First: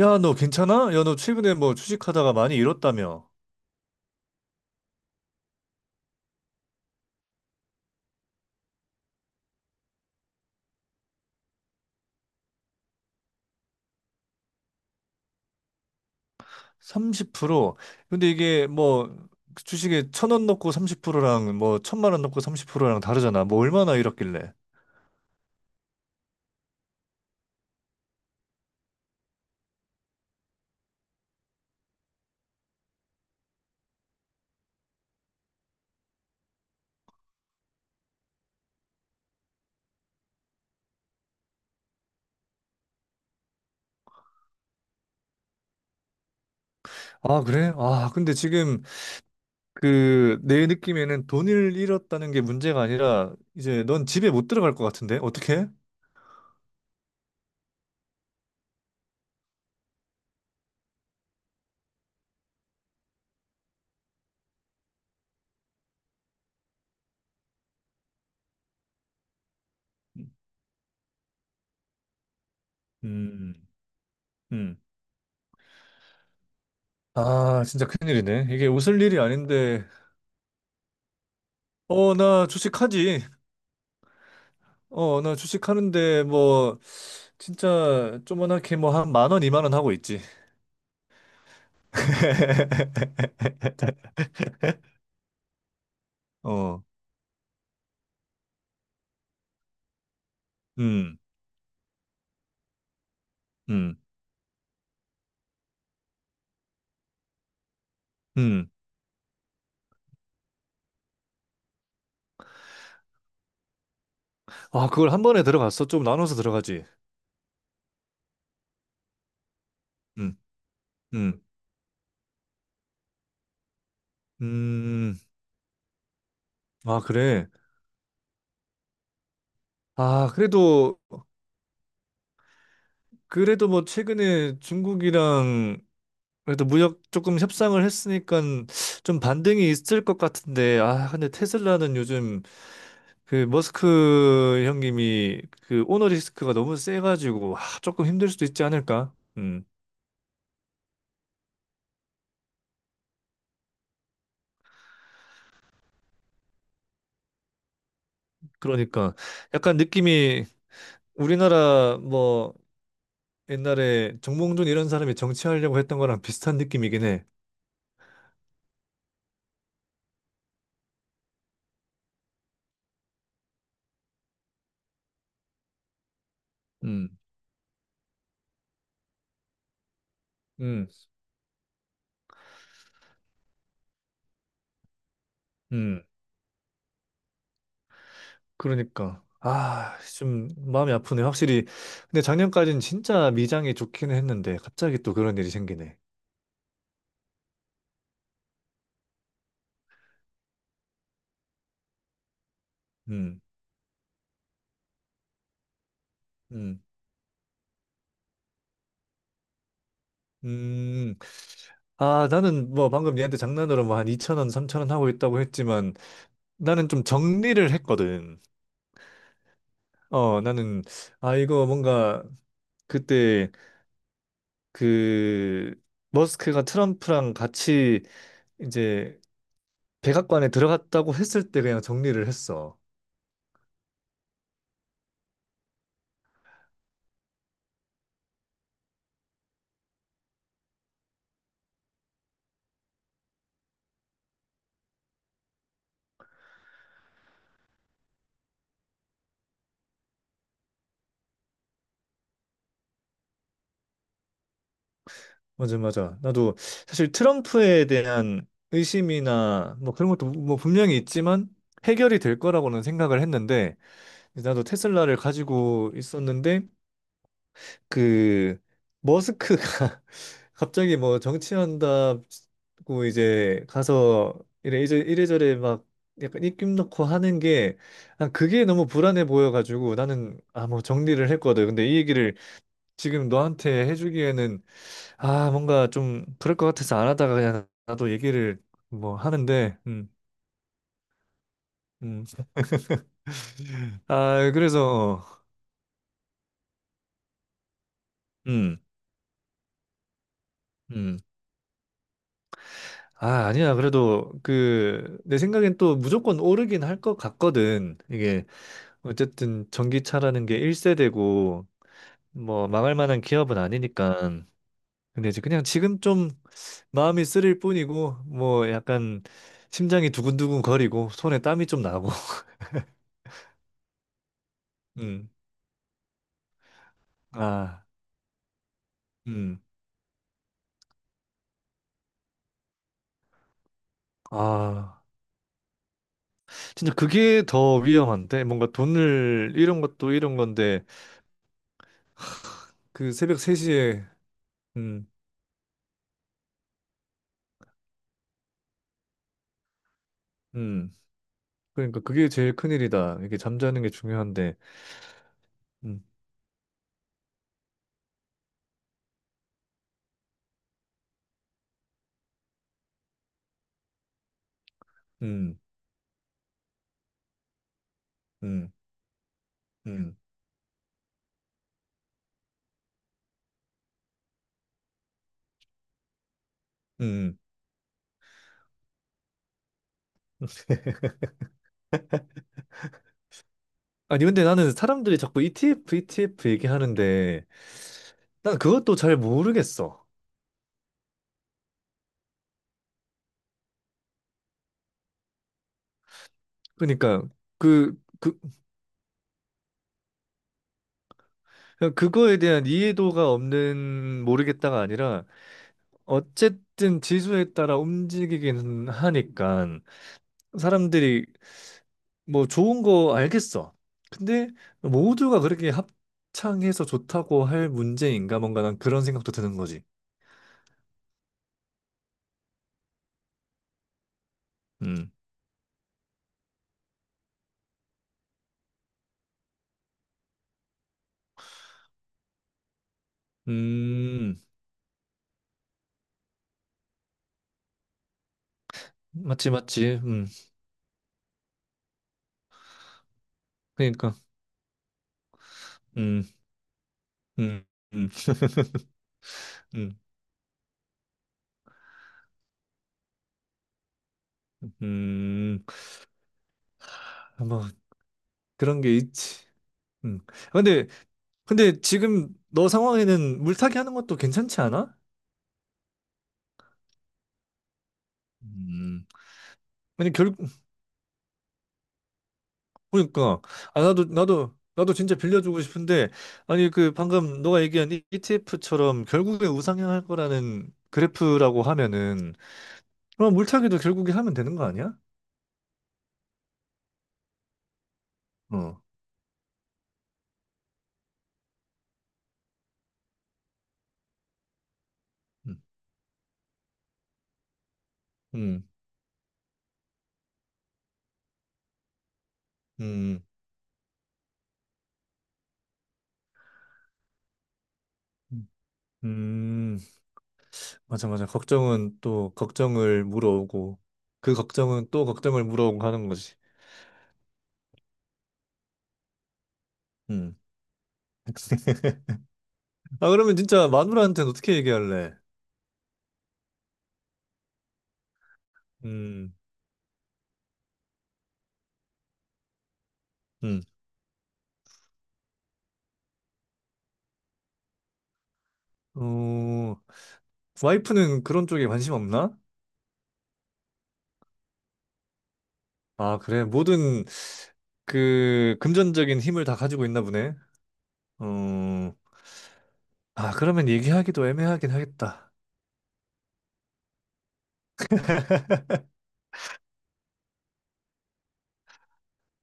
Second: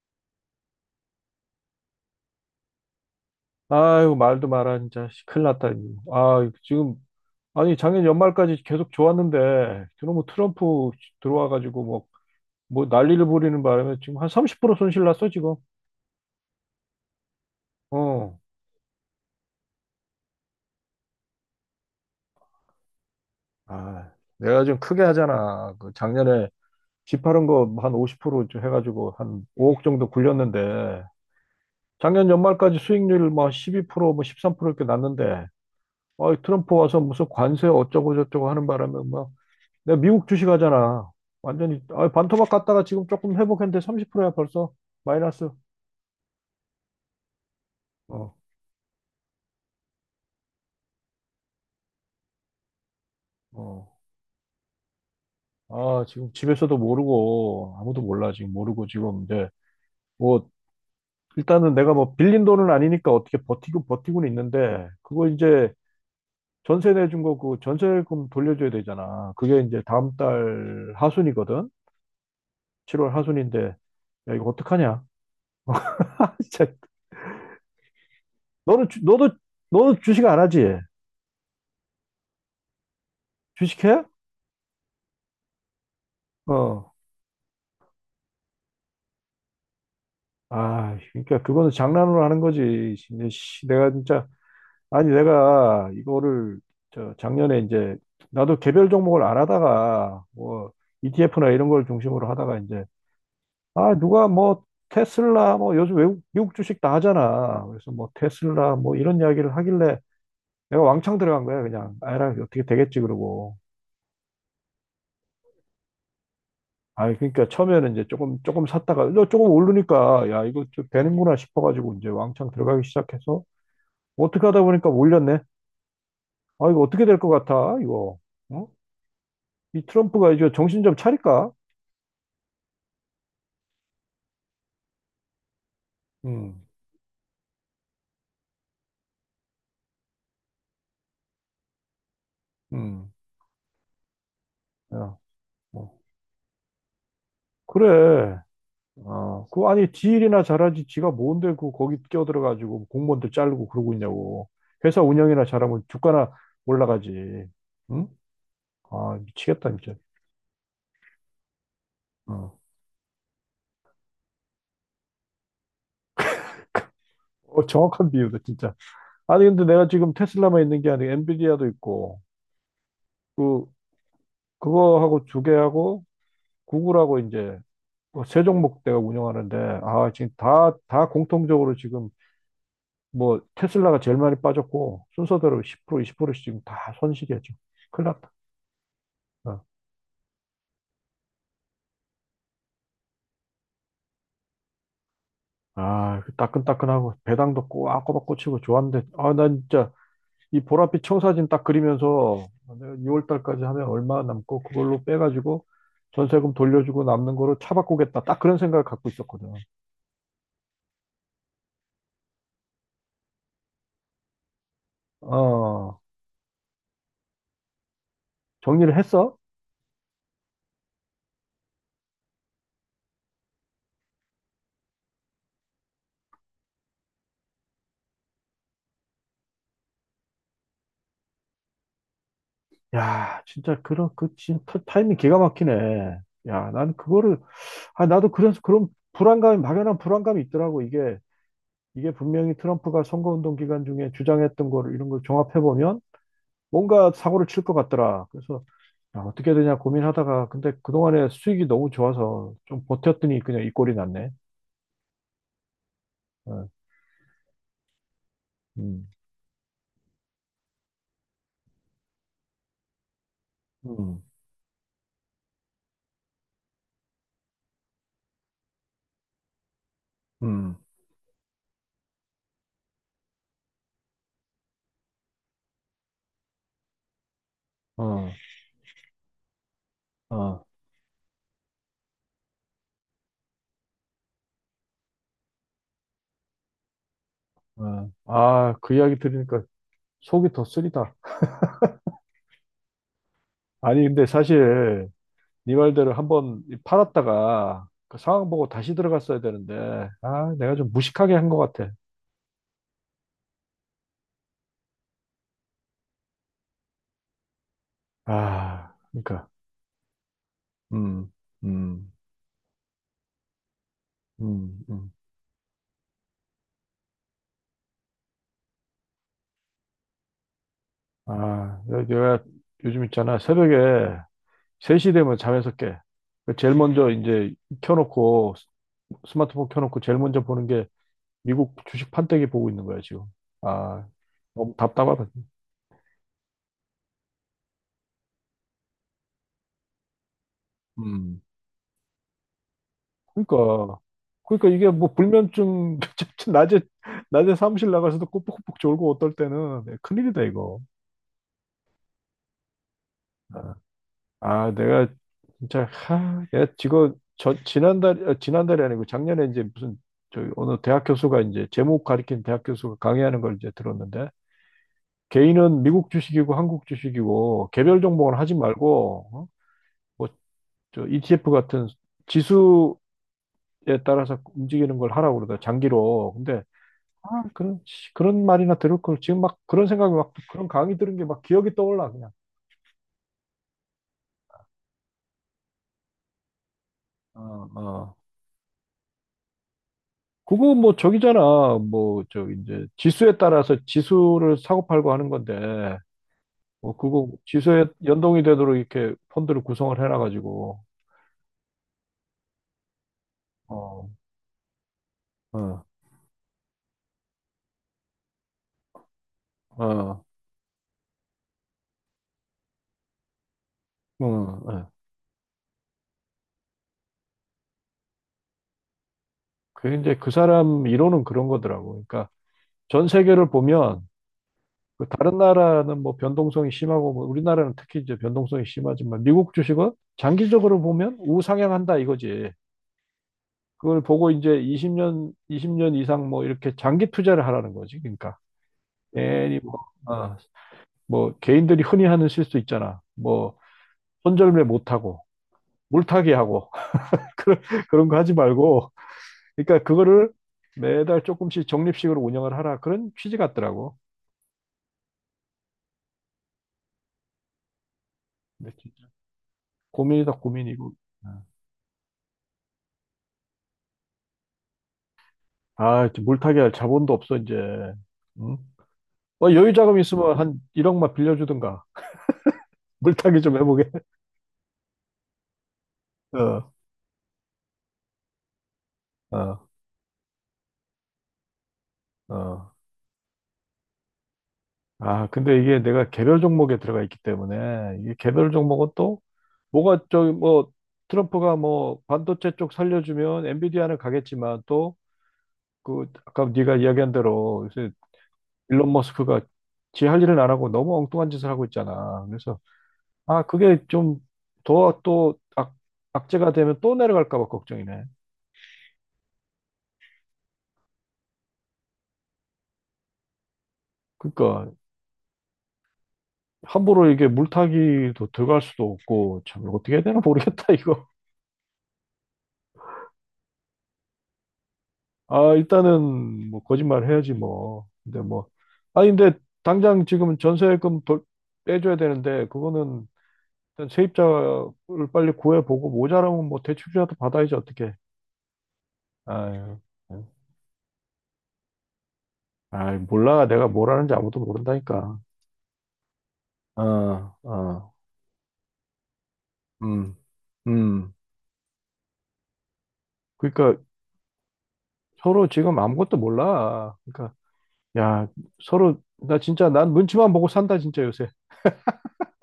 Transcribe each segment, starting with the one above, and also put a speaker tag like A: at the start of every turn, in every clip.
A: 야, 너 괜찮아? 야, 너 최근에 뭐 주식하다가 많이 잃었다며?
B: 아유, 말도 마라, 진짜. 씨, 큰일 났다. 이거. 아, 지금, 아니, 작년 연말까지 계속 좋았는데, 그놈의 트럼프 들어와가지고, 뭐, 난리를 부리는 바람에 지금 한 30% 손실 났어, 지금.
A: 30%? 근데
B: 어.
A: 이게 뭐 그 주식에 천원 넣고 30%랑 뭐 천만 원 넣고 30%랑 다르잖아. 뭐 얼마나
B: 아,
A: 잃었길래?
B: 내가 좀 크게 하잖아. 그 작년에 집파른 거 한 50%좀 해가지고 한 5억 정도 굴렸는데, 작년 연말까지 수익률 뭐 12%, 뭐 13% 이렇게 났는데, 어, 트럼프 와서 무슨 관세 어쩌고저쩌고 하는 바람에, 막, 내가 미국 주식 하잖아. 완전히 아, 반토막 갔다가 지금 조금 회복했는데 30%야 벌써 마이너스.
A: 아, 그래? 아,
B: 어,
A: 근데 지금 그 내 느낌에는 돈을 잃었다는 게 문제가 아니라 이제
B: 어.
A: 넌 집에 못 들어갈 것 같은데? 어떻게?
B: 아, 지금 집에서도 모르고 아무도 몰라 지금 모르고 지금 이제 뭐 일단은 내가 뭐 빌린 돈은 아니니까 어떻게 버티고 버티고는 있는데 그거 이제 전세 내준 거 그 전세금 돌려줘야 되잖아. 그게 이제 다음 달 하순이거든. 7월
A: 음,
B: 하순인데 야 이거
A: 음.
B: 어떡하냐? 진짜
A: 아, 진짜 큰일이네. 이게
B: 너는
A: 웃을 일이
B: 너도
A: 아닌데.
B: 주식 안 하지?
A: 어, 나 주식하지.
B: 주식해?
A: 어, 나 주식하는데, 뭐,
B: 어.
A: 진짜 조그맣게 뭐 한 만 원, 이만 원 하고 있지.
B: 아, 그러니까 그거는 장난으로 하는 거지. 이제 씨, 내가 진짜 아니 내가 이거를
A: 어,
B: 저 작년에 이제 나도 개별 종목을 안 하다가 뭐
A: 음,
B: ETF나 이런 걸 중심으로 하다가 이제 아
A: 음,
B: 누가 뭐 테슬라 뭐 요즘 외국 미국 주식 다 하잖아. 그래서 뭐
A: 음.
B: 테슬라 뭐 이런 이야기를 하길래 내가 왕창 들어간 거야 그냥. 아라 어떻게 되겠지 그러고.
A: 아, 그걸 한 번에 들어갔어? 좀 나눠서 들어가지.
B: 아 그러니까 처음에는 이제 조금 조금 샀다가 너 조금 오르니까
A: 음,
B: 야 이거 좀 되는구나
A: 음,
B: 싶어가지고 이제 왕창 들어가기 시작해서 어떻게 하다 보니까
A: 음.
B: 올렸네. 아, 이거
A: 아,
B: 어떻게 될 것
A: 그래.
B: 같아, 이거. 어? 이
A: 아,
B: 트럼프가 이제 정신 좀
A: 그래도,
B: 차릴까?
A: 그래도 뭐 최근에 중국이랑 그래도
B: 음,
A: 무역 조금 협상을 했으니까 좀 반등이 있을 것 같은데, 아, 근데 테슬라는 요즘
B: 음,
A: 그 머스크
B: 야,
A: 형님이 그
B: 뭐.
A: 오너리스크가 너무 세가지고, 아, 조금 힘들
B: 그래.
A: 수도 있지 않을까?
B: 아,
A: 음.
B: 그, 아니, 지 일이나 잘하지. 지가 뭔데, 그, 거기 끼어들어가지고 공무원들 자르고 그러고 있냐고. 회사 운영이나 잘하면 주가나 올라가지. 응?
A: 그러니까
B: 아, 미치겠다,
A: 약간
B: 진짜.
A: 느낌이 우리나라 뭐
B: 어,
A: 옛날에 정몽준 이런 사람이 정치하려고 했던 거랑 비슷한 느낌이긴 해.
B: 어, 정확한 비유다, 진짜. 아니, 근데 내가 지금 테슬라만 있는 게 아니고 엔비디아도 있고, 그, 그거하고 두 개하고
A: 음,
B: 구글하고 이제 뭐 세종목대가 운영하는데 아 지금
A: 음,
B: 다 공통적으로 지금 뭐 테슬라가 제일 많이 빠졌고 순서대로 10%
A: 음.
B: 20%씩 지금 다 손실이야 지금 큰일 났다.
A: 그러니까
B: 어.
A: 아, 좀 마음이 아프네. 확실히 근데 작년까지는 진짜 미장이 좋기는 했는데 갑자기 또 그런 일이 생기네.
B: 아, 그 따끈따끈하고 배당도 꼬박꼬박 꽂히고 좋았는데 아, 난 진짜 이 보랏빛 청사진 딱 그리면서 내가 2월
A: 음,
B: 달까지 하면 얼마 남고 그걸로 빼가지고 전세금
A: 음,
B: 돌려주고 남는 거로 차 바꾸겠다 딱 그런 생각을 갖고 있었거든.
A: 음. 아, 나는 뭐 방금 얘한테 장난으로 뭐 한 2천 원, 3천 원 하고 있다고 했지만
B: 어,
A: 나는 좀 정리를 했거든.
B: 정리를 했어?
A: 어, 나는 아 이거 뭔가 그때 그 머스크가 트럼프랑 같이 이제 백악관에 들어갔다고 했을 때 그냥 정리를 했어.
B: 야, 진짜 그런 그 진짜 타이밍 기가 막히네. 야, 나는 그거를 아 나도 그래서 그런 불안감이 막연한 불안감이 있더라고. 이게 분명히 트럼프가 선거운동 기간 중에 주장했던 거를 이런 걸 종합해 보면 뭔가 사고를 칠 것 같더라. 그래서 야, 어떻게 해야 되냐 고민하다가 근데 그동안에 수익이 너무 좋아서 좀 버텼더니 그냥 이 꼴이 났네.
A: 맞아, 맞아. 나도
B: 어,
A: 사실 트럼프에 대한
B: 음,
A: 의심이나 뭐 그런 것도 뭐 분명히 있지만 해결이 될 거라고는 생각을 했는데
B: 음,
A: 나도 테슬라를 가지고 있었는데 그 머스크가
B: 음,
A: 갑자기 뭐 정치한다고 이제 가서 이래 이제 이래저래 막 약간 입김 넣고 하는 게
B: 어,
A: 난 그게 너무 불안해 보여가지고 나는
B: 어,
A: 아 뭐 정리를 했거든. 근데 이 얘기를 지금 너한테 해주기에는 아 뭔가 좀 그럴 것 같아서 안 하다가 그냥
B: 어.
A: 나도 얘기를
B: 아, 그
A: 뭐
B: 이야기 들으니까
A: 하는데
B: 속이 더 쓰리다.
A: 음
B: 아니, 근데
A: 아 그래서
B: 사실
A: 어,
B: 네 말대로 한번 팔았다가 그 상황 보고
A: 음
B: 다시 들어갔어야 되는데, 아, 내가 좀
A: 음
B: 무식하게 한 것 같아.
A: 아, 아니야. 그래도 그 내 생각엔 또 무조건 오르긴 할 것 같거든. 이게
B: 아, 그러니까,
A: 어쨌든 전기차라는 게
B: 음,
A: 1세대고
B: 음,
A: 뭐 망할 만한 기업은 아니니까.
B: 음, 음.
A: 근데 이제 그냥 지금 좀 마음이 쓰릴 뿐이고 뭐 약간 심장이 두근두근 거리고 손에 땀이 좀
B: 아,
A: 나고.
B: 내가 요즘 있잖아. 새벽에 3시
A: 음.
B: 되면 잠에서 깨. 그 제일 먼저 이제
A: 아.
B: 켜놓고,
A: 음.
B: 스마트폰 켜놓고 제일 먼저 보는 게 미국 주식 판때기 보고 있는 거야, 지금. 아, 너무
A: 아.
B: 답답하다.
A: 진짜 그게 더 위험한데 뭔가 돈을 잃은 것도 잃은 건데
B: 음.
A: 그 새벽
B: 그러니까
A: 3시에
B: 그러니까 이게
A: 음.
B: 뭐 불면증 낮에 사무실 나가서도 꼬북꼬북 졸고 어떨 때는 네, 큰일이다 이거.
A: 음. 그러니까 그게 제일 큰일이다. 이게
B: 네.
A: 잠자는 게 중요한데.
B: 아 내가 진짜
A: 음,
B: 하, 야 지금 저 지난달 아, 지난달이 아니고 작년에 이제 무슨 저 어느 대학 교수가 이제 제목 가리킨 대학 교수가 강의하는 걸 이제 들었는데
A: 음,
B: 개인은 미국 주식이고 한국 주식이고 개별 종목은 하지
A: 음,
B: 말고
A: 음,
B: 뭐저 ETF 같은 지수에 따라서 움직이는 걸 하라고 그러다 장기로. 근데 아,
A: 음.
B: 그런, 씨, 그런 말이나 들을 걸. 지금 막 그런 생각이 막, 그런 강의 들은 게 막 기억이 떠올라, 그냥.
A: 아니, 근데 나는 사람들이 자꾸 ETF, ETF
B: 어,
A: 얘기하는데,
B: 어.
A: 난 그것도 잘 모르겠어.
B: 그거 뭐 저기잖아. 뭐, 저, 이제 지수에 따라서 지수를 사고팔고 하는 건데, 뭐,
A: 그러니까,
B: 그거 지수에
A: 그, 그,
B: 연동이 되도록 이렇게 펀드를 구성을 해놔가지고,
A: 그냥 그거에 대한 이해도가
B: 어,
A: 없는 모르겠다가 아니라,
B: 어,
A: 어쨌든 지수에 따라 움직이기는 하니까,
B: 어,
A: 사람들이 뭐 좋은 거 알겠어.
B: 어,
A: 근데
B: 어.
A: 모두가 그렇게 합창해서 좋다고 할 문제인가 뭔가 난 그런 생각도 드는 거지.
B: 그 이제 그 사람 이론은 그런 거더라고. 그러니까 전 세계를 보면, 그
A: 음,
B: 다른 나라는 뭐 변동성이 심하고 뭐 우리나라는 특히 이제 변동성이 심하지만 미국 주식은 장기적으로 보면 우상향한다 이거지. 그걸 보고
A: 음,
B: 이제 20년, 20년 이상 뭐 이렇게 장기 투자를 하라는 거지. 그러니까
A: 맞지,
B: 괜히 뭐,
A: 맞지.
B: 어, 뭐 개인들이 흔히 하는 실수 있잖아. 뭐
A: 그러니까,
B: 손절매 못하고
A: 음,
B: 물타기 하고 그런
A: 음,
B: 그런
A: 음,
B: 거 하지 말고. 그러니까
A: 음,
B: 그거를 매달 조금씩 적립식으로 운영을 하라 그런 취지 같더라고.
A: 음, 뭐
B: 근데
A: 그런 게
B: 진짜
A: 있지. 음.
B: 고민이다
A: 아, 근데,
B: 고민이고.
A: 근데 지금 너 상황에는 물타기 하는 것도 괜찮지 않아?
B: 아, 이제 물타기 할 자본도 없어, 이제. 응?
A: 음.
B: 뭐 여유 자금
A: 아니 결,
B: 있으면 한 1억만 빌려주든가. 물타기
A: 그러니까
B: 좀
A: 아
B: 해보게.
A: 나도 진짜 빌려주고 싶은데 아니
B: 어,
A: 그 방금 너가 얘기한 ETF처럼 결국에
B: 어,
A: 우상향할 거라는 그래프라고 하면은
B: 어.
A: 그럼 물타기도 결국에 하면 되는 거 아니야?
B: 아, 근데 이게 내가 개별 종목에 들어가 있기 때문에, 이게 개별
A: 어.
B: 종목은 또, 뭐가 저기 뭐, 트럼프가 뭐, 반도체 쪽 살려주면 엔비디아는 가겠지만, 또,
A: 음.
B: 그, 아까 네가 이야기한 대로, 요새
A: 음.
B: 일론 머스크가 지 할 일은 안 하고 너무 엉뚱한 짓을 하고 있잖아. 그래서,
A: 음.
B: 아, 그게 좀 더 또, 악재가 되면 또 내려갈까 봐 걱정이네.
A: 음. 음. 맞아 맞아. 걱정은 또 걱정을 물어오고 그
B: 그러니까
A: 걱정은 또 걱정을 물어오고 하는 거지.
B: 함부로 이게 물타기도 들어갈 수도 없고 참 어떻게 해야 되나
A: 음.
B: 모르겠다 이거.
A: 아 그러면 진짜 마누라한테는 어떻게 얘기할래?
B: 아 일단은 뭐 거짓말 해야지 뭐. 근데 뭐 아니
A: 음.
B: 근데 당장 지금 전세금 빼줘야 되는데 그거는
A: 음.
B: 일단 세입자를 빨리 구해보고 모자라면 뭐 대출이라도 받아야지 어떻게.
A: 어.
B: 아유,
A: 와이프는 그런 쪽에 관심 없나?
B: 아 몰라 내가 뭘 하는지 아무도 모른다니까.
A: 아, 그래. 모든
B: 어, 어,
A: 그 금전적인 힘을 다 가지고 있나
B: 음,
A: 보네.
B: 음.
A: 어, 아, 그러면
B: 그러니까
A: 얘기하기도 애매하긴 하겠다.
B: 서로 지금 아무것도 몰라. 그러니까 야, 서로, 나 진짜, 난 눈치만 보고 산다, 진짜, 요새.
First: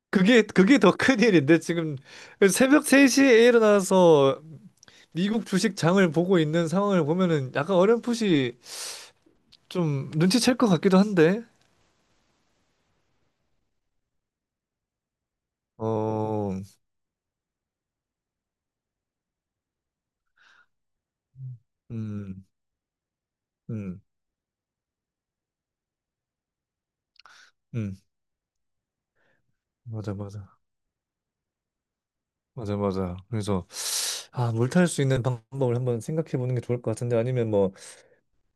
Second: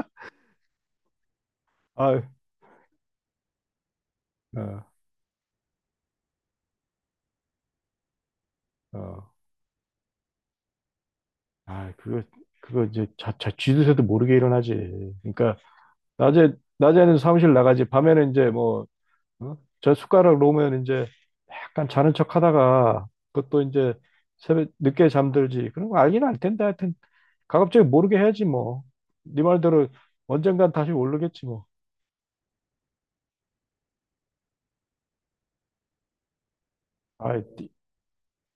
A: 그게, 그게 더 큰일인데, 지금
B: 아
A: 새벽 3시에 일어나서
B: 어,
A: 미국 주식 장을 보고 있는 상황을 보면은 약간 어렴풋이
B: 어.
A: 좀 눈치챌 것 같기도 한데,
B: 아, 그거, 이제, 자, 쥐도새도 모르게 일어나지. 그러니까, 낮에,
A: 어,
B: 낮에는 사무실 나가지, 밤에는 이제 뭐, 어? 저 숟가락 놓으면 이제, 약간 자는 척
A: 음,
B: 하다가, 그것도 이제,
A: 음,
B: 새벽, 늦게 잠들지. 그런 거 알긴 알 텐데, 하여튼, 가급적이
A: 음,
B: 모르게 해야지, 뭐. 네 말대로,
A: 맞아, 맞아.
B: 언젠간 다시 오르겠지, 뭐.
A: 맞아, 맞아. 그래서, 아, 물탈 수 있는 방법을 한번 생각해 보는 게 좋을 것 같은데,
B: 아,
A: 아니면 뭐,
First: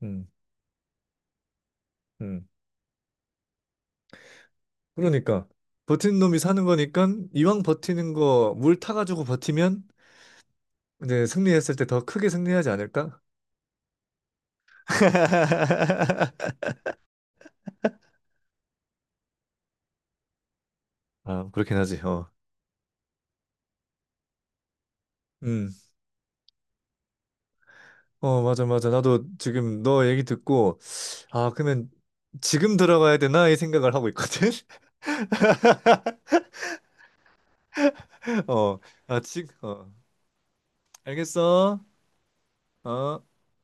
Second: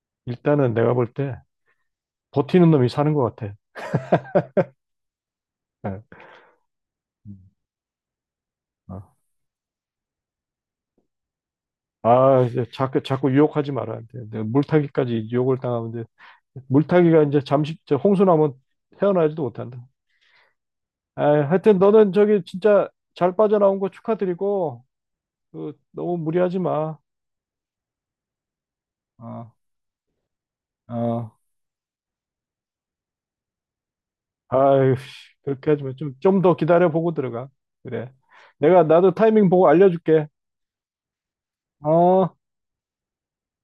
A: 음,
B: 일단은 내가 볼 때,
A: 음.
B: 버티는 놈이 사는 것 같아.
A: 그러니까 버티는
B: 예.
A: 놈이 사는 거니까
B: 음.
A: 이왕 버티는 거 물
B: 어.
A: 타가지고 버티면 이제 승리했을 때 더 크게
B: 아, 이제
A: 승리하지
B: 자꾸,
A: 않을까?
B: 자꾸 유혹하지 말아야 돼. 내가 물타기까지 유혹을 당하면 돼. 물타기가 이제 잠시, 저 홍수나면 헤어나지도 못한다. 아,
A: 아,
B: 하여튼
A: 그렇긴 하지.
B: 너는
A: 어.
B: 저기 진짜 잘 빠져나온 거 축하드리고,
A: 음.
B: 그, 너무 무리하지 마.
A: 어, 맞아, 맞아. 나도
B: 어,
A: 지금 너 얘기 듣고,
B: 어,
A: 아, 그러면 지금 들어가야 되나? 이 생각을 하고 있거든?
B: 아유, 씨, 그렇게 하지 마. 좀 더 기다려보고 들어가. 그래.
A: 어.
B: 나도
A: 아,
B: 타이밍
A: 지금,
B: 보고
A: 어.
B: 알려줄게.
A: 알겠어?
B: 어.
A: 어.